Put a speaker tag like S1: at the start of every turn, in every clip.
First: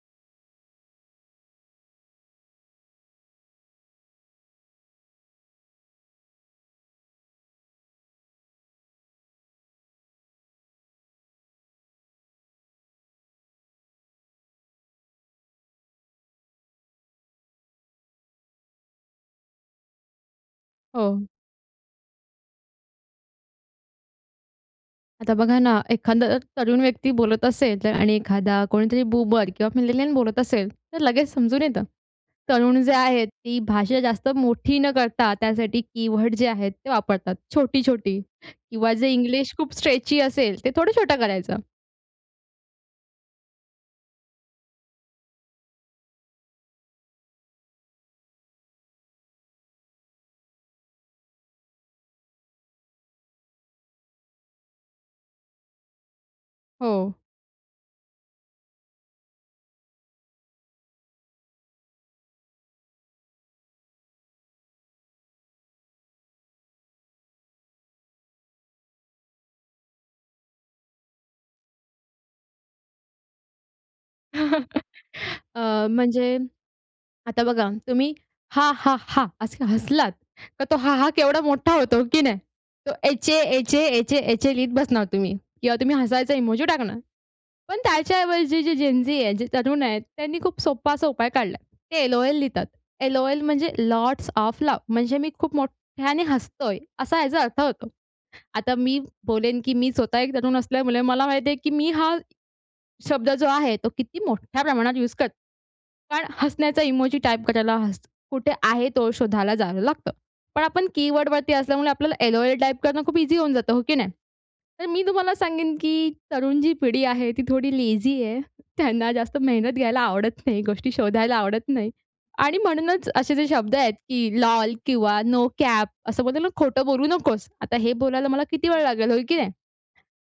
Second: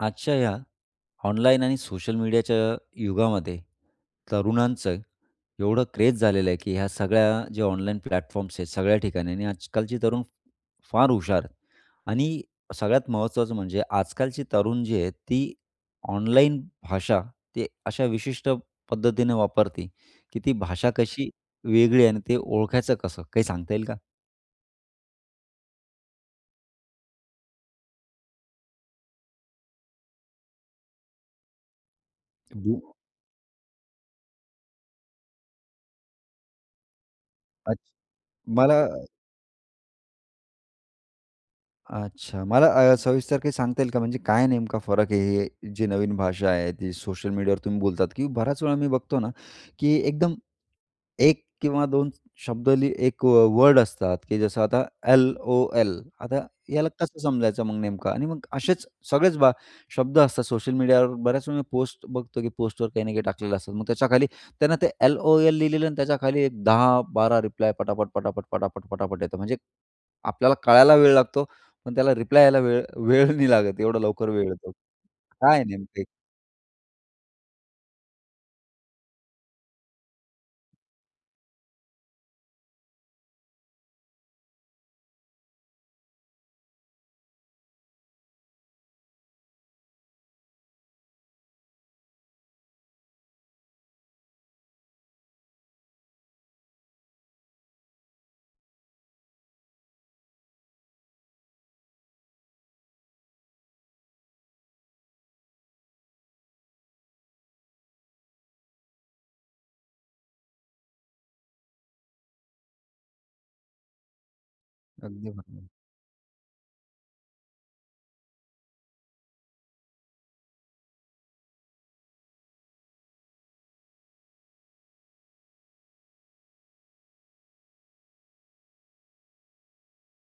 S1: आजच्या या ऑनलाईन आणि सोशल मीडियाच्या युगामध्ये तरुणांचं एवढं क्रेज झालेलं आहे की ह्या सगळ्या ज्या ऑनलाईन प्लॅटफॉर्म्स आहेत सगळ्या ठिकाणी आणि आजकालचे तरुण फ फार हुशार आणि सगळ्यात महत्त्वाचं म्हणजे आजकालचे तरुण जे आहेत, ती ऑनलाईन भाषा ते अशा विशिष्ट पद्धतीनं वापरते की ती भाषा
S2: हो.
S1: कशी वेगळी आहे आणि ते ओळखायचं कसं, काही सांगता येईल का?
S2: आता बघा ना, एखादा तरुण व्यक्ती बोलत असेल तर आणि एखादा कोणीतरी बूमर किंवा मिलेनियल बोलत असेल तर लगेच समजून येतं.
S1: बु
S2: तरुण जे आहेत ती भाषा जास्त मोठी न करता त्यासाठी कीवर्ड जे आहेत ते वापरतात.
S1: अच्छा,
S2: छोटी-छोटी
S1: मला
S2: किंवा जे इंग्लिश खूप स्ट्रेची असेल ते थोडं छोटं करायचं.
S1: अच्छा मला अ, सविस्तर काय सांगता येईल का? म्हणजे काय नेमका फरक आहे हे जे नवीन भाषा आहे, ती सोशल मीडियावर तुम्ही बोलतात की बऱ्याच वेळा मी बघतो ना, की एकदम, 1 किंवा 2 स शब्द लिह एक वर्ड असतात की जसं आता एल-ओ-एल. आता ह्याला
S2: हो.
S1: कसं समजायचं मग नेमकं? आणि मग असेच सगळेच बा, शब्द असतात सोशल मीडियावर, बऱ्याच वेळी मी पोस्ट बघतो की पोस्टवर काही ना काही टाकलेलं असतात. मग त्याच्याखाली त्यांना ते एल-ओ-एल लिहिलेलं आणि त्याच्याखाली एक 10-12 रिप्लाय पटापट, पटापट, पटापट, पटापट येतो. म्हणजे आपल्याला कळायला वेळ लागतो पण त्याला रिप्लाय यायला वेळ वेळ नाही लागत, एवढं लवकर वेळ येतो. काय
S2: अ,
S1: आहे नेमकं हे?
S2: म्हणजे आता बघा, तुम्ही हा! हा! हा! असं हसलात तर तो हा! हा! केवढा मोठा होतो, हो की नाही. तो एचए, एचए, एचए, एचए लिहीत बसणार तुम्ही किंवा तुम्ही हसायचा इमोजी टाकणार. पण त्याच्याऐवजी जी जेनझी आहे, जे तरुण आहेत त्यांनी खूप सोपा असा उपाय काढला, ते एल-ओ-एल लिहितात. एल-ओ-एल म्हणजे लॉट्स ओएफ लाफ. म्हणजे मी खूप मोठ्याने हसतोय असा ह्याचा अर्थ होतो. आता मी बोलेन की मी स्वतः एक तरुण असल्यामळे मला माहिती आहे की मी हा शब्द जो आहे तो किती मोठ्या प्रमाणात यूस करते. कारण हसण्याचा इमोजी टाइप करायला हस कुठे आहे तो शोधायला जावं लागतं. पण आपण कीवर्ड वरती असल्यामुळे आपल्याला एल-ओ-एल टाइप करणं खूप ईझी होऊन जातं, हो की नाही. तर मी
S1: अगदी
S2: तुम्हाला
S1: बरोबर.
S2: सांगेन की तरुण जी पिढी आहे ती थोडी लेझी आहे. त्यांना जास्त मेहनत घ्यायला आवडत नाही. गोष्टी शोधायला आवडत नाही आणि म्हणूनच असे जे शब्द आहेत की एल-ओ-एल किंवा नो कॅप असं बोलतो ना खोटं बोलू नकोस. आता हे बोलायला मला किती वेळ लागेल, हो की नाही.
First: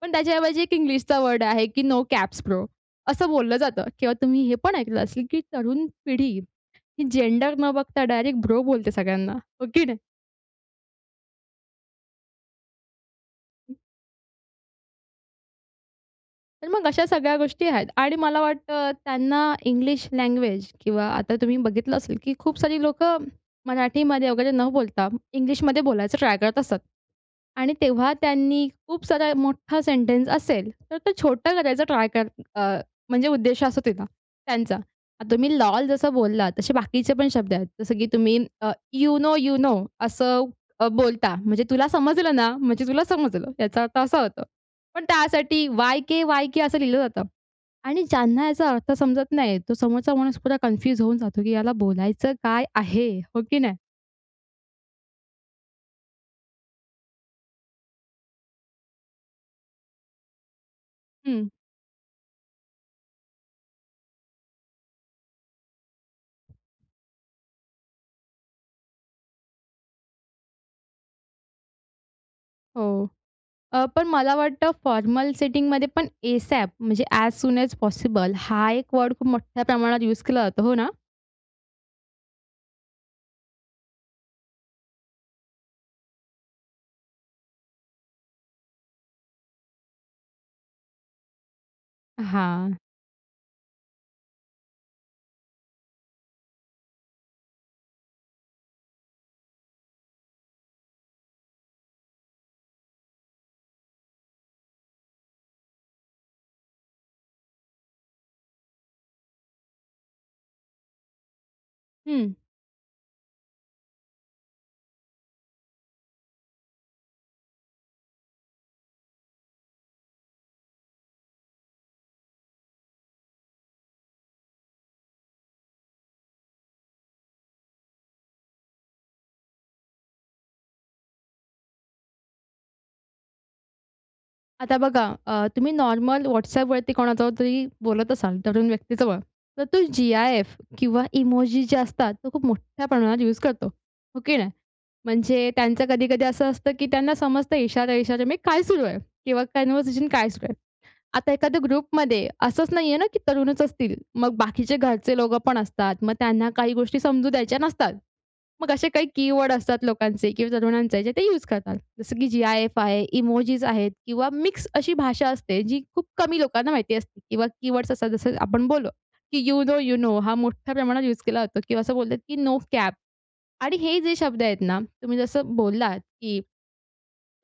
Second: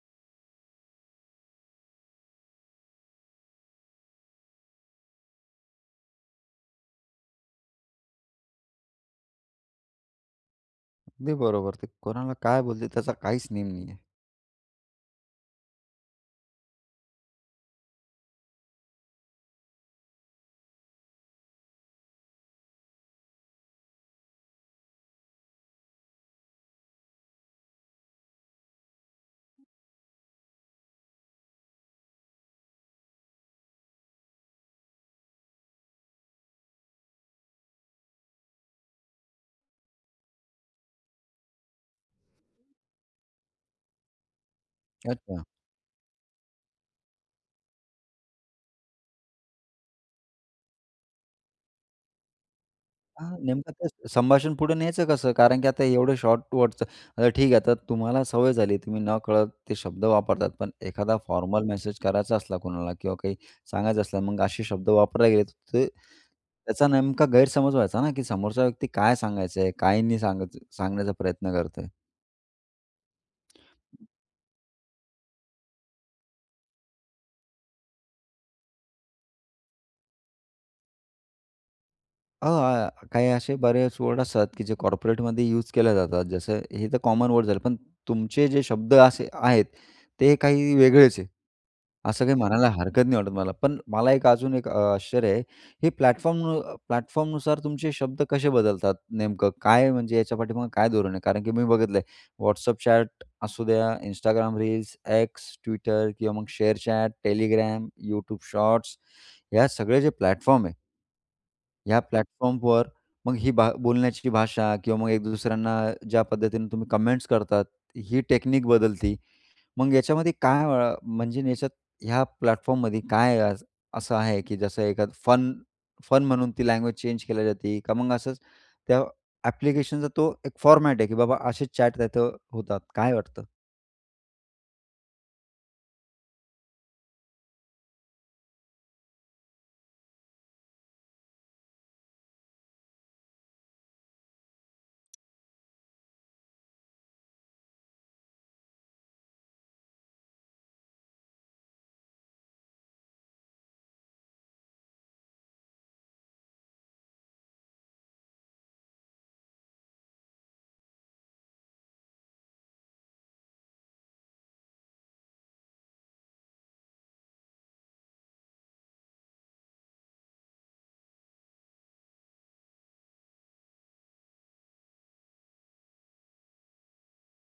S2: पण त्याच्याऐवजी एक इंग्लिशचा वर्ड आहे की नो कॅप्स ब्रो असं बोललं जातं किंवा तुम्ही हे पण ऐकलं असेल की तरुण पिढी ही जेंडर न बघता डायरेक्ट ब्रो बोलते सगळ्यांना. हो की नाही.
S1: अगदी बरोबर. ते कोणाला काय बोलते त्याचा काहीच नेम नाहीये.
S2: तर मग अशा सगळ्या गोष्टी आहेत आणि मला वाटतं त्यांना इंग्लिश लँग्वेज किंवा आता तुम्ही बघितलं असेल की खूप सारी लोकं मराठीमध्ये वगैरे न बोलता इंग्लिशमध्ये बोलायचं ट्राय करत असतात. आणि तेव्हा त्यांनी खूप सारा मोठा सेंटन्स असेल, तर ते छोटं करायचं ट्राय कर अ, म्हणजे उद्देश असा होते ना त्यांचा. तुम्ही लोल जसं बोललात तसे बाकीचे पण शब्द आहेत. जसं की तुम्ही अ, "यू नो, यू नो" असं बोलता. म्हणजे तुला समजलं ना म्हणजे तुला समजलं. याचा अर्थ असा होतो. पण
S1: अच्छा.
S2: त्यासाठी वाय-के, वाय-के असं लिहिलं जातं. आणि ज्यांना याचा अर्थ समजत नाही तो समोरचा माणूस पूरा कन्फ्यूज होऊन जातो की याला बोलायचं काय आहे?
S1: आह,
S2: हो की
S1: नेमकं
S2: नाही.
S1: ते संभाषण पुढे न्यायचं कसं? कारण की आता एवढं शॉर्ट वर्डच आता ठीक आहे आता तुम्हाला सवय झाली तुम्ही न कळत ते शब्द वापरतात. पण एखादा
S2: हं.
S1: फॉर्मल मेसेज करायचा असला कुणाला किंवा काही सांगायचं असलं मग असे शब्द वापरले गेले अ, ते त्याचा नेमका गैरसमज व्हायचा ना की समोरचा व्यक्ती काय सांगायचंय, काय नाही सांगायचा सांगण्याचा प्रयत्न करतोय?
S2: हो. अ, पण मला वाटतं फॉर्मल सेटिंगमध्ये पण एसॅप म्हणजे ऍज सून ऍज पॉसिबल हा एक वर्ड खूप मोठ्या प्रमाणात यूज केला जातो. हो ना?
S1: अ, आ, आ, काही असे बरेच वर्ड असतात की जे कॉर्पोरेटमध्ये यूज केले जातात. जसं हे तर कॉमन वर्ड झालं. पण तुमचे जे शब्द असे आहेत, ते काही वेगळेच आहेत. असं काही म्हणायला
S2: हां.
S1: हरकत नाही वाटत मला. पण मला एक अजून एक अ, आश्चर्य आहे. हे प्लॅटफॉर्म अ, प्लॅटफॉर्मनुसार तुमचे शब्द कसे बदलतात? नेमकं काय, म्हणजे याच्या पाठीमागं काय धोरण आहे? कारण की मी बघितलंय, WhatsApp चॅट असू द्या, Instagram रील्स, X, Twitter किंवा मग share chat, Telegram, YouTube shorts ह्या सगळे जे प्लॅटफॉर्म आहे ह्या
S2: हं.
S1: प्लॅटफॉर्मवर मग ही भा बोलण्याची भाषा किंवा मग एक दुसऱ्यांना ज्या पद्धतीनं तुम्ही कमेंट्स करतात, ही टेक्निक बदलती. मग याच्यामध्ये काय अ, म्हणजे याच्यात ह्या प्लॅटफॉर्ममध्ये काय अ, असं आहे? की जसं एखाद फन फन म्हणून ती लँग्वेज चेंज केली जाते, का मग असंच त्या एप्लिकेशनचा तो एक फॉर्मॅट आहे, की बाबा असे चॅट त्यात होतात काय वाटतं?
S2: आता बघा, अ तुम्ही नॉर्मल WhatsAppवरती कोणाजवळतरी बोलत असाल, तरुण व्यक्ती जवळ, तर तो जी-आय-एफ किंवा इमोजी ज्या असतात, तो खूप मोठ्या प्रमाणात यूज करतो, हो की नाही? म्हणजे त्यांचं कधी-कधी असं असतं, की त्यांना समजतं इशारो-इशारो में काय सुरू आहे किंवा कॉन्व्हर्सेशन काय सुरू आहे. आता एखाद्या ग्रुपमध्ये असंच नाही आहे ना की तरुणच असतील, मग बाकीचे घरचे लोकं पण असतात. मग त्यांना काही गोष्टी समजू द्यायच्या नसतात. मग असे काही कीवर्ड असतात लोकांचे किंवा तरुणांचे जे ते यूज करतात. जसं की जी-आय-एफ आहे, इमोजीज आहेत किंवा मिक्स अशी भाषा असते, जी खूप कमी लोकांना माहिती असते. किंवा कीवर्ड्स असतात जसं आपण बोललो, की "यू नो यू नो" हा मोठ्या प्रमाणात यूज केला जातो किंवा असं बोलतात की "नो कॅप." आणि हे जे शब्द आहेत ना, तुम्ही जसं बोललात की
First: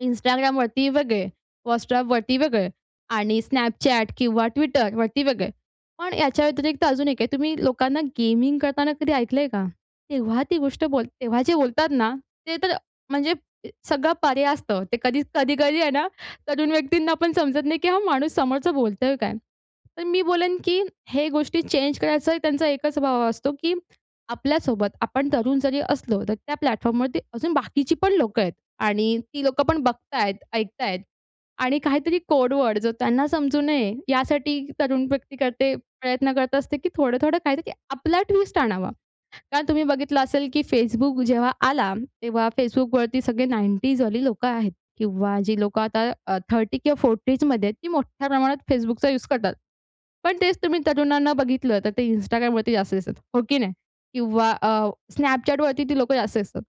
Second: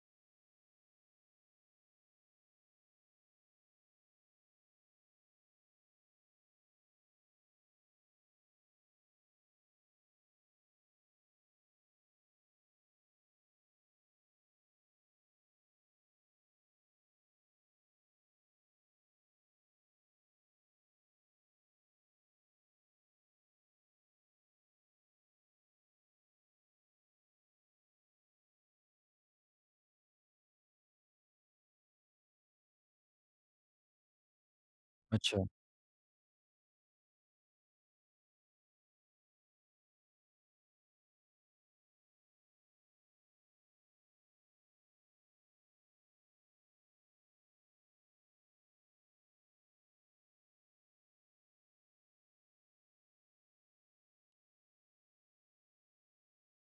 S2: Instagramवरती वेगळे, WhatsAppवरती वेगळे आणि Snapchat किंवा Twitterवरती वेगळे. पण याच्या व्यतिरिक्त अजून एक आहे तुम्ही लोकांना गेमिंग करताना कधी ऐकलंय का? तेव्हा ती गोष्ट बोल तेव्हा जे बोलतात ना, ते तर म्हणजे सगळं परे असतं. ते कधीच कधी-कधी आहे ना, तरुण व्यक्तींना पण समजत नाही की हा माणूस समोरचं बोलतोय काय! तर मी बोलेन की हे गोष्टी चेंज करायचा त्यांचा एकच भाव असतो की आपल्यासोबत, आपण तरुण जरी असलो, तर त्या प्लॅटफॉर्मवरती अजून बाकीची पण लोकं आहेत आणि ती लोकं पण बघत आहेत, ऐकत आहेत आणि काहीतरी कोड वर्ड, जो त्यांना समजू नये, यासाठी तरुण व्यक्ती
S1: अच्छा.
S2: करते, प्रयत्न करत असते की थोडं-थोडं काहीतरी आपला ट्विस्ट आणावा. कारण तुम्ही बघितलं असेल की Facebook जेव्हा आला, तेव्हा Facebookवरती सगळे 90s वाली लोकं आहेत. किंवा जे लोकं आता अ, 30 किंवा 40s मध्ये आहेत, ती मोठ्या प्रमाणात Facebookचा यूज करतात. पण तेच तुम्ही तरुणांना बघितलं, तर ते Instagramवरती जास्त दिसतात, हो की नाही? किंवा अ, Snapchatवरती ती लोकं जास्त दिसतात.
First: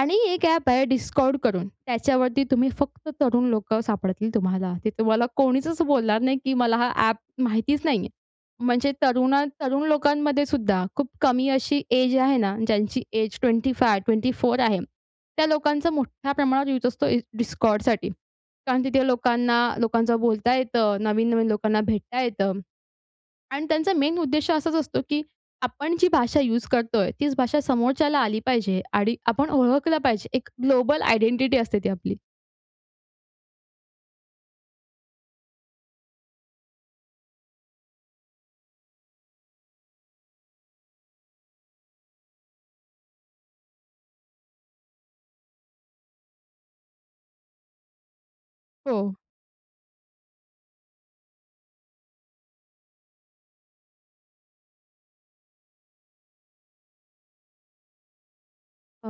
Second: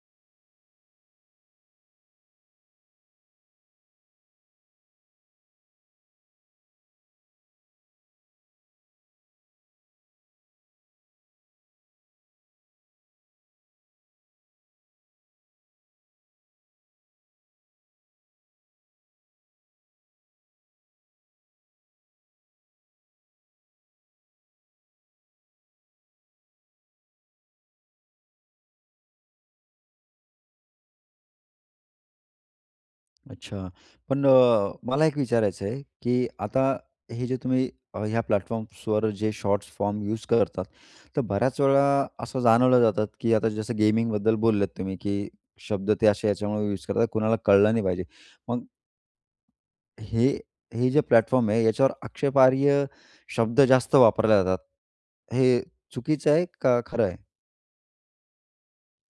S2: आणि एक ॲप आहे Discord करून, त्याच्यावरती तुम्ही फक्त तरुण लोकं सापडतील तुम्हाला. ते तुम्हाला कोणीचच बोलणार नाही की मला हा ॲप माहितीच नाही आहे. म्हणजे तरुणा तरुण लोकांमधेसुद्धा खूप कमी अशी एज आहे ना, ज्यांची एज 25 24 आहे त्या लोकांचं मोठ्या प्रमाणावर युज असतो इ Discordसाठी. कारण तिथे लोकांना लोकांचं बोलता येतं, नवीन-नवीन लोकांना भेटता येतं आणि त्यांचा मेन उद्देश असाच असतो की आपण जी भाषा यूज करतोय, तीच भाषा समोरच्याला आली पाहिजे, आणि आपण ओळखलं पाहिजे. एक ग्लोबल आयडेंटिटी असते ती आपली.
S1: अच्छा, पण अ, मला एक विचारायचं आहे, की आता हे जे तुम्ही अ, ह्या प्लॅटफॉर्म्सवर जे शॉर्ट फॉर्म यूज करतात, तर बऱ्याच वेळा असं जाणवलं जातं, की आता जसं गेमिंगबद्दल बोललेत तुम्ही, की शब्द ते असे ह्याच्यामुळं यूज करतात, कुणाला कळलं नाही पाहिजे, मग
S2: हो.
S1: हे, हे जे प्लॅटफॉर्म आहे, याच्यावर आक्षेपार्ह शब्द जास्त वापरले जातात, हे चुकीचं आहे का खरं आहे?
S2: अ,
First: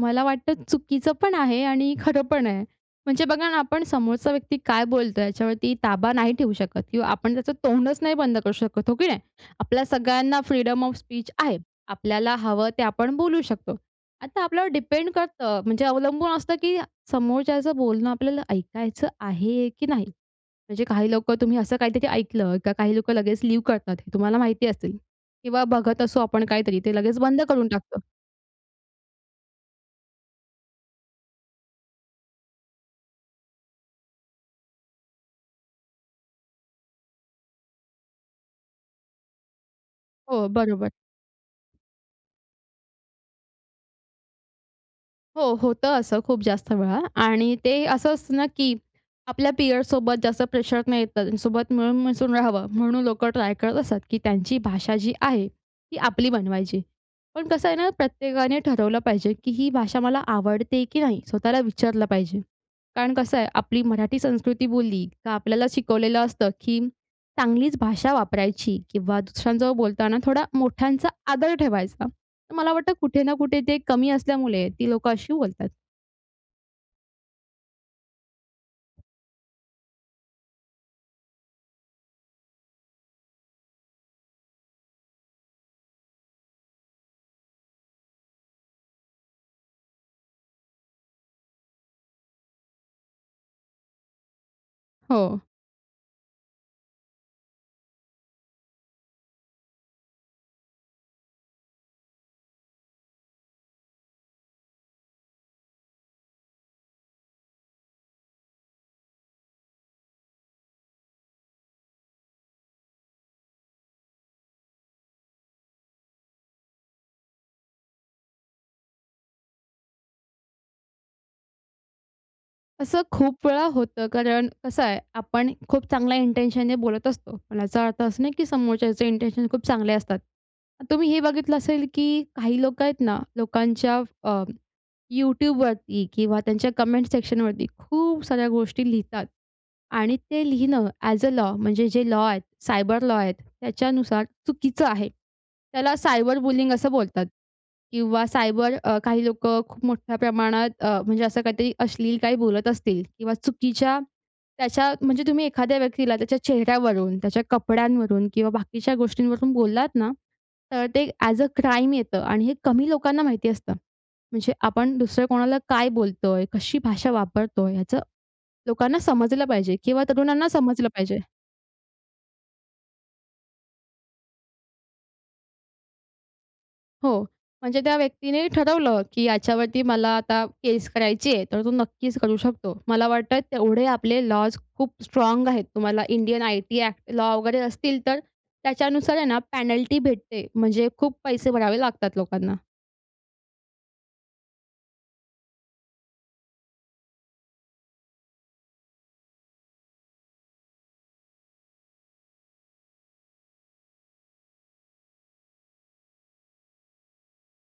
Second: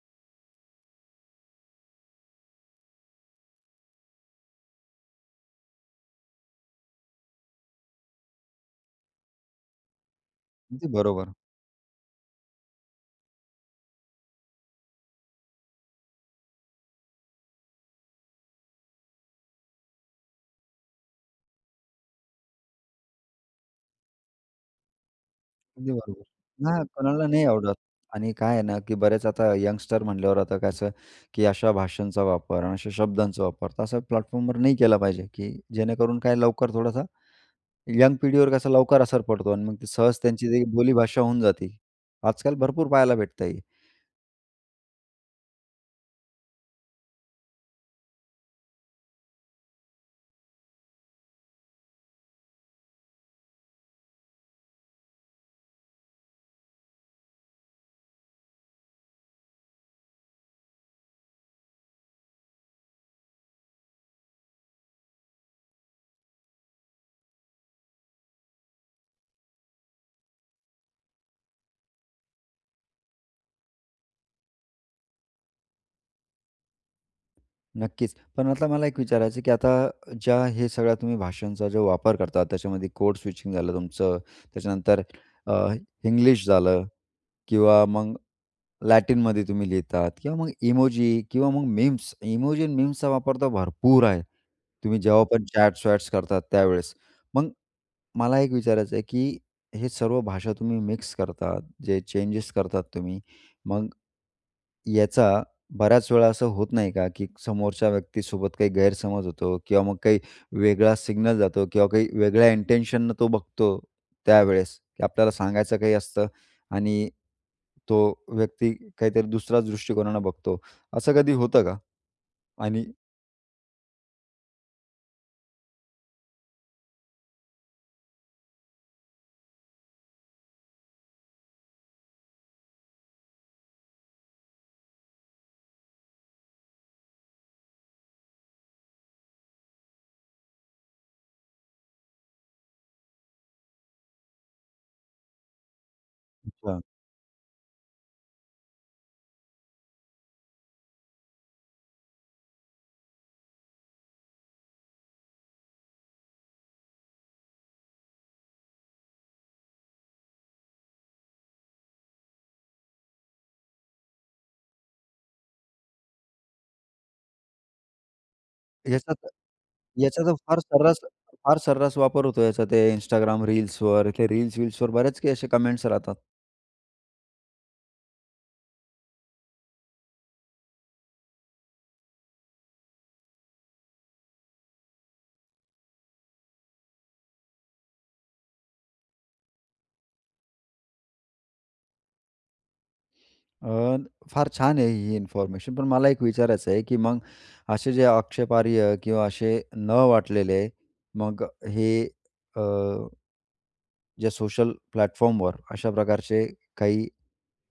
S2: मला वाटतं चुकीचं पण आहे आणि खरं पण आहे. म्हणजे बघा ना, आपण समोरचा व्यक्ती काय बोलतोय याच्यावरती ताबा नाही ठेवू शकत किंवा आपण त्याचं तोंडच नाही बंद करू शकत, हो की नाही? आपल्या सगळ्यांना फ्रीडम
S1: अगदी
S2: ऑफ स्पीच
S1: बरोबर.
S2: आहे. आपल्याला हवं ते आपण बोलू शकतो. आता आपल्यावर डिपेंड करतं, म्हणजे अवलंबून असतं, की समोरच्याचं बोलणं आपल्याला ऐकायचं आहे की नाही? म्हणजे काही लोकं, तुम्ही असं काहीतरी ऐकलं किंवा काही लोकं लगेच लीव करतात, हे तुम्हाला माहिती असेल किंवा
S1: अगदी
S2: बघत असू
S1: बरोबर.
S2: आपण काहीतरी,
S1: नाही,
S2: ते लगेच
S1: कोणाला
S2: बंद
S1: नाही
S2: करून
S1: आवडत
S2: टाकतो.
S1: आणि काय आहे ना, की बऱ्याच, आता यंगस्टर म्हटल्यावर, आता कसं, की अशा भाषांचा वापर आणि अशा शब्दांचा वापर, तर असा प्लॅटफॉर्मवर नाही केला पाहिजे, की जेणेकरून, काय, लवकर थोडासा यंग पिढीवर कसा लवकर असर पडतो आणि मग ते सहज
S2: हो,
S1: त्यांची
S2: बरोबर.
S1: बोलीभाषा होऊन जाते, आजकाल भरपूर पहायला भेटत आहे.
S2: हो, होतं असं, खूप जास्त वेळा. आणि ते असं असतं ना की आपल्या पिअरसोबत जास्त प्रेशर नाही येत. त्यांच्यासोबत मिळून मिसळून राहावं म्हणून लोकं ट्राय करत असतात, की त्यांची भाषा जी आहे ती आपली बनवायची. पण कसं आहे ना, प्रत्येकाने ठरवलं पाहिजे, की ही भाषा मला आवडते की नाही. स्वतःला विचारलं पाहिजे. कारण कसं आहे आपली मराठी संस्कृती बोलली का आपल्याला शिकवलेलं असतं की चांगलीच भाषा वापरायची किंवा दुसऱ्यांजवळ बोलताना थोडा मोठ्यांचा आदर ठेवायचा. तर मला वाटतं कुठे ना कुठे ते कमी असल्यामुळे ती लोकं अशी बोलतात.
S1: नक्कीच. पण मतलब मला एक विचारायचं आहे, की आता ज्या हे सगळ्या तुम्ही भाषांचा जो वापर करता, त्याच्यामध्ये कोड स्विचिंग झालं तुमचं, त्याच्यानंतर अ, इंग्लिश झालं किंवा मग लॅटिनमध्ये तुम्ही लिहितात किंवा मग इमोजी किंवा मग मीम्स इमोजी अन् मीम्सचा वापर तर भरपूर आहे. तुम्ही जेव्हा
S2: हो.
S1: पण चॅट्स-वॅट्स करतात त्यावेळेस. मग मला एक विचारायचं आहे, की हे सर्व भाषा तुम्ही मिक्स करतात, जे चेंजेस करतात तुम्ही, मग याचा बऱ्याच वेळा असं होत नाही का की समोरच्या व्यक्तीसोबत काही गैरसमज होतो किंवा मग काही वेगळा सिग्नल जातो किंवा काही वेगळ्या इन्टेंशननं तो बघतो त्यावेळेस की आपल्याला सांगायचं काही असतं आणि तो व्यक्ती काहीतरी दुसऱ्याच दृष्टिकोनाने बघतो, असं कधी होतं का? आणि
S2: असं खूप वेळा होतं, कारण कसं आहे आपण खूप चांगल्या इन्टेंशनने बोलत असतो. पण याचा अर्थ असा नाही की समोरच्याचे इन्टेंशन खूप चांगले असतात. तुम्ही हे बघितलं असेल की काही लोकं आहेत ना, लोकांच्या अ, YouTubeवरती किंवा त्यांच्या कमेंट सेक्शनवरती खूप साऱ्या गोष्टी लिहितात आणि ते लिहिणं ॲज अ लॉ म्हणजे जे लॉ आहे, सायबर लॉ आहेत, त्याच्यानुसार चुकीचं आहे. त्याला सायबर बुलिंग
S1: अच्छा.
S2: असं बोलतात किंवा सायबर अ, काही लोकं खूप मोठ्या प्रमाणात अ, म्हणजे असं काहीतरी अश्लील काही बोलत असतील किंवा चुकीच्या त्याच्या म्हणजे तुम्ही एखाद्या व्यक्तीला त्याच्या चेहऱ्यावरून, त्याच्या कपड्यांवरून किंवा बाकीच्या गोष्टींवरून बोललात ना, तर ते ॲज अ क्राईम येतं आणि हे कमी लोकांना माहिती असतं. म्हणजे आपण दुसऱ्या कोणाला काय बोलतोय, कशी भाषा वापरतोय, ह्याचं लोकांना
S1: याचा त
S2: समजलं पाहिजे किंवा
S1: याचा तर
S2: तरुणांना
S1: फार
S2: समजलं
S1: सर्रास
S2: पाहिजे.
S1: फार सर्रास वापर होतो याचा ते Instagram रील्सवर. ते रील्स-वील्सवर बऱ्याच काही असे कमेंट्स राहतात.
S2: हो. म्हणजे त्या व्यक्तीने ठरवलं, की याच्यावरती मला आता केस करायची आहे, तर तो नक्कीच करू शकतो. मला वाटतं, तेवढे आपले लॉज खूप स्ट्राँग आहेत. तुम्हाला इंडियन आयटी ॲक्ट लॉ वगैरे असतील, तर त्याच्यानुसार आहे ना पॅनल्टी भेटते, म्हणजे खूप पैसे भरावे लागतात लोकांना.
S1: अ, फार छान आहे ही इन्फॉर्मेशन, पण मला एक विचारायचं आहे, की मग असे जे आक्षेपार्ह किंवा असे न वाटलेले, मग हे अ जे सोशल प्लॅटफॉर्मवर अशा प्रकारचे काही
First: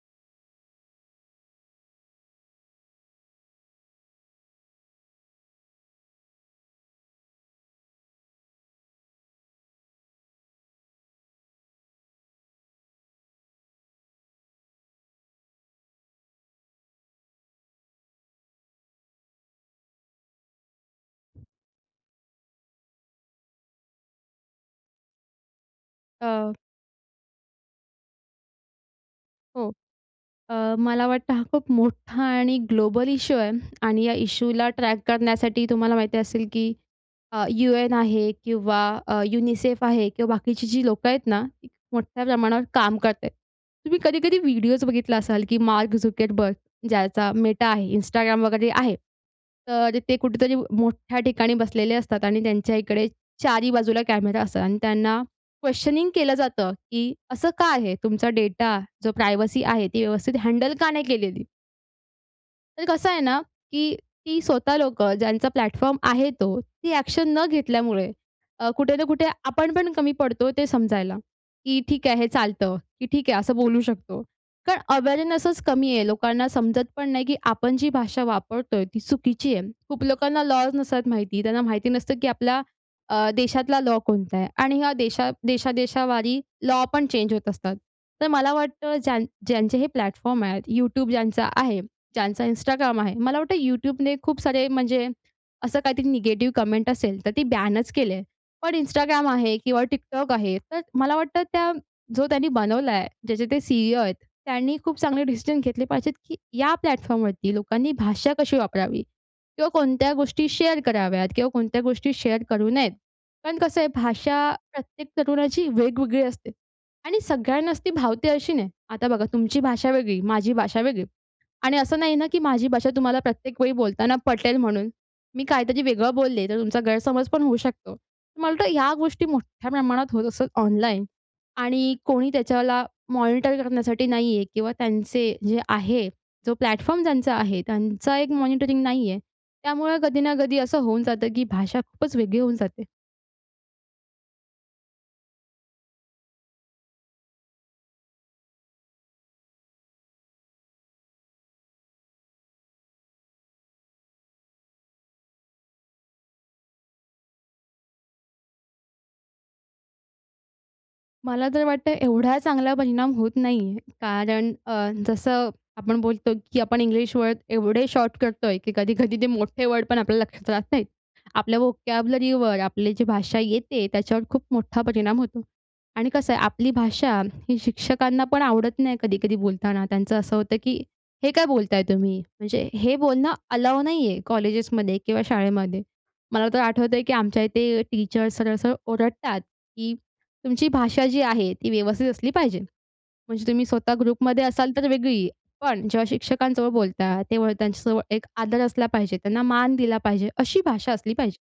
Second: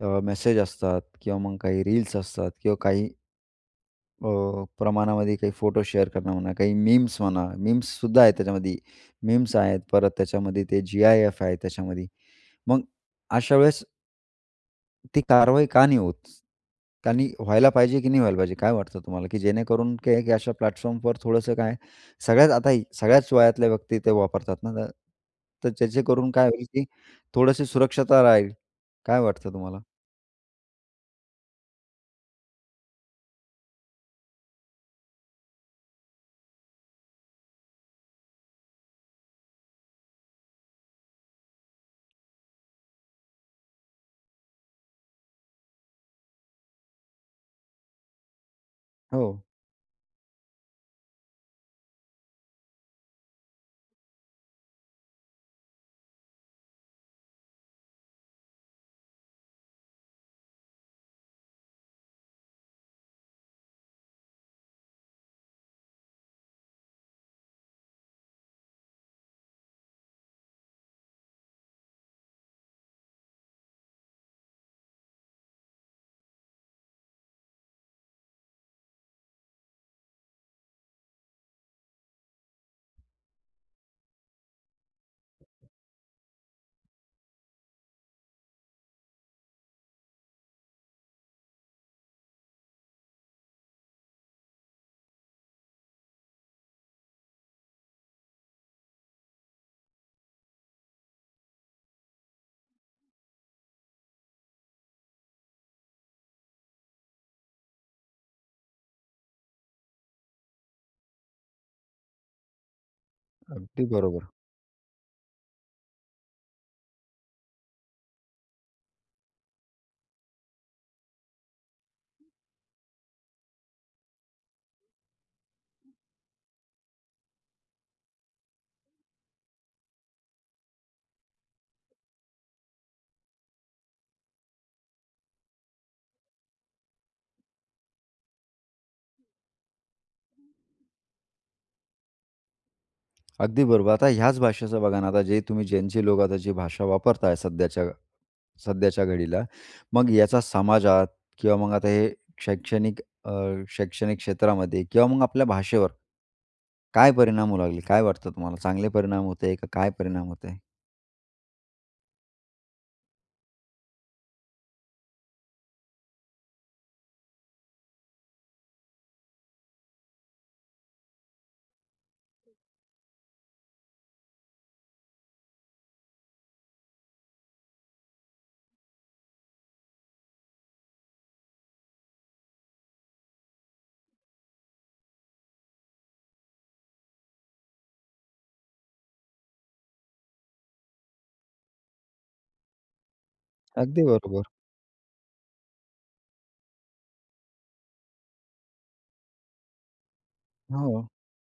S1: अ, मेसेज असतात किंवा मग काही रील्स असतात, किंवा काही अ, प्रमाणामध्ये काही फोटो शेअर करणं म्हणा, काही मीम्स म्हणा, मीम्ससुद्धा आहे त्याच्यामध्ये. मीम्स आहेत, परत त्याच्यामध्ये ते जी-आय-एफ आहे, त्याच्यामध्ये. मग अशा वेळेस ती कारवाई का नाही होत? कारण ही व्हायला पाहिजे की नाही व्हायला पाहिजे? काय वाटतं तुम्हाला? की जेणेकरून की एक अशा प्लॅटफॉर्मवर थोडंसं काय सगळ्यात, आता हे सगळ्याच वयातल्या व्यक्ती ते वापरतात ना, तर त्याचे करून काय
S2: अ,
S1: होईल, की थोडीशी सुरक्षता राहील. काय वाटतं
S2: हो.
S1: तुम्हाला?
S2: अ, मला वाटतं, हा खूप मोठा आणि ग्लोबल इश्यू आहे आणि या इश्यूला ट्रॅक करण्यासाठी, तुम्हाला माहिती असेल, की अ, UN आहे किंवा अ, UNICEF आहे किंवा बाकीची जी लोकं आहेत ना, ती मोठ्या प्रमाणावर काम करत आहेत. तुम्ही कधी-कधी व्हिडिओज बघितला असाल, की मार्क झुकरबर्ग, ज्याचा Meta आहे, Instagram वगैरे आहे,
S1: हो.
S2: तर ते कुठेतरी मोठ्या ठिकाणी बसलेले असतात आणि त्यांच्या इकडे चारही बाजूला कॅमेरा असतात आणि त्यांना क्वेशनिंग केलं जातं, की असं का आहे? तुमचा डेटा, जो प्रायव्हसी आहे, ती व्यवस्थित हँडल का नाही केलेली? तर कसं आहे ना, की ती स्वतः लोकं ज्यांचा प्लॅटफॉर्म आहे तो. ती ॲक्शन न घेतल्यामुळे अ, कुठे ना कुठे आपण पण कमी पडतो, ते समजायला. की "ठीक आहे, हे चालतं," की "ठीक आहे, असं बोलू शकतो." कारण अवेअरनेसच कमी आहे. लोकांना समजत पण नाही की आपण जी भाषा वापरतोय, ती चुकीची आहे. खूप लोकांना लॉज नसतात माहिती. त्यांना माहिती नसतं की आपला अ, देशातला लॉ कोणता आहे. आणि ह्या देशात देशादेशावारी लॉ पण चेंज होत असतात. तर मला वाटतं ज्यां ज्यांचे हे प्लॅटफॉर्म आहेत, YouTube ज्यांचा आहे, ज्यांचा Instagram आहे. मला वाटतं YouTubeने खूप सारे म्हणजे असं काहीतरी निगेटिव्ह कमेंट असेल, तर ते बॅनच केली आहे. पण Instagram आहे किंवा TikTok आहे. तर अ, मला वाटतं त्या जो त्यांनी बनवला आहे, ज्याचे ते सी-ई-ओ आहेत, त्यांनी खूप चांगले डिसिजन घेतले पाहिजेत, की या प्लॅटफॉर्मवरती लोकांनी भाषा कशी वापरावी किंवा कोणत्या गोष्टी शेअर कराव्यात किंवा कोणत्या गोष्टी शेअर करू नयेत. कारण कसं
S1: अगदी
S2: आहे
S1: बरोबर.
S2: भाषा प्रत्येक तरुणाची वेगवेगळी असते आणि सगळ्यांनाच ती भावते अशी नाही. आता बघा तुमची भाषा वेगळी, माझी भाषा वेगळी आणि असं नाही ना, की माझी भाषा तुम्हाला प्रत्येक वेळी बोलताना पटेल म्हणून. मी काहीतरी वेगळं बोलले, तर तुमचा गैरसमज पण होऊ शकतो. तर मला वाटतं या गोष्टी मोठ्या प्रमाणात होत असतात ऑनलाईन. आणि कोणी त्याच्याला मॉनिटर करण्यासाठी नाही आहे किंवा त्यांचे जे आहे, जो प्लॅटफॉर्म ज्यांचा आहे, त्यांचं एक मॉनिटरिंग नाही आहे. त्यामुळं कधी ना कधी असं होऊन जातं की भाषा खूपच वेगळी होऊन जाते.
S1: अगदी बरोबर. आता ह्याच भाषेचं बघा ना, आता जे तुम्ही ज्यांचे लोक भाषा वापरताय सध्याच्या सध्याच्या घडीला. मग याचा समाजात किंवा मग आता हे शैक्षणिक अ, शैक्षणिक क्षेत्रामध्ये किंवा मग आपल्या भाषेवर, काय परिणाम होऊ लागले? काय वाटतं तुम्हाला? चांगले परिणाम होताहेत का काय परिणाम होताहेत?
S2: मला तर वाटतं एवढा चांगला परिणाम होत नाही, कारण अ, जसं आपण बोलतो की आपण इंग्लिश वर्ड एवढे शॉर्ट करतोय की कधी-कधी ते मोठे वर्ड पण आपल्याला लक्षात राहत नाहीत. आपल्या व्होकॅब्युलरीवर आपली जी भाषा येते त्याच्यावर खूप मोठा परिणाम होतो. आणि कसं आहे आपली भाषा ही शिक्षकांना पण आवडत नाही कधी-कधी बोलताना. त्यांचं असं होतं, की हे काय बोलताय तुम्ही? म्हणजे हे बोलणं अलाऊ नाही आहे, कॉलेजेसमध्ये किंवा शाळेमध्ये. मला तर आठवतंय की आमच्या इथे टीचर सरळ-सरळ ओरडतात, की "तुमची भाषा जी आहे ती व्यवस्थित असली पाहिजे." म्हणजे तुम्ही स्वतः
S1: अगदी बरोबर.
S2: ग्रुपमध्ये असाल तर वेगळी, पण जेव्हा शिक्षकांजवळ बोलता तेव्हा त्यांच्याजवळ एक आदर असला पाहिजे, त्यांना मान दिला पाहिजे अशी भाषा
S1: हो.
S2: असली पाहिजे.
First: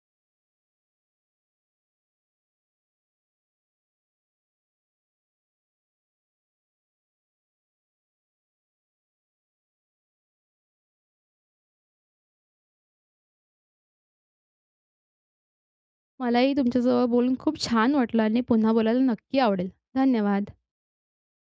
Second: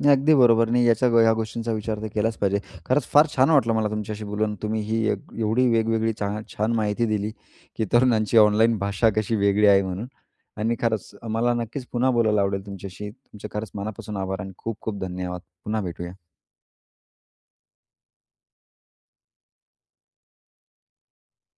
S1: नाही, अगदी बरोबर. नाही, याच्या ह्या गोष्टींचा विचार तर केलाच पाहिजे खरंच फार छान वाटलं मला तुमच्याशी बोलून. तुम्ही ही एवढी वेगवेगळी छा छान माहिती दिली की तरुणांची ऑनलाईन भाषा कशी वेगळी आहे म्हणून आणि खरंच मला नक्कीच पुन्हा बोलायला आवडेल तुमच्याशी. तुमचे खरंच मनापासून आभार. आणि खूप-खूप धन्यवाद. पुन्हा भेटूया.
S2: मलाही तुमच्यासोबत बोलून खूप छान वाटलं आणि पुन्हा बोलायला नक्की आवडेल. धन्यवाद.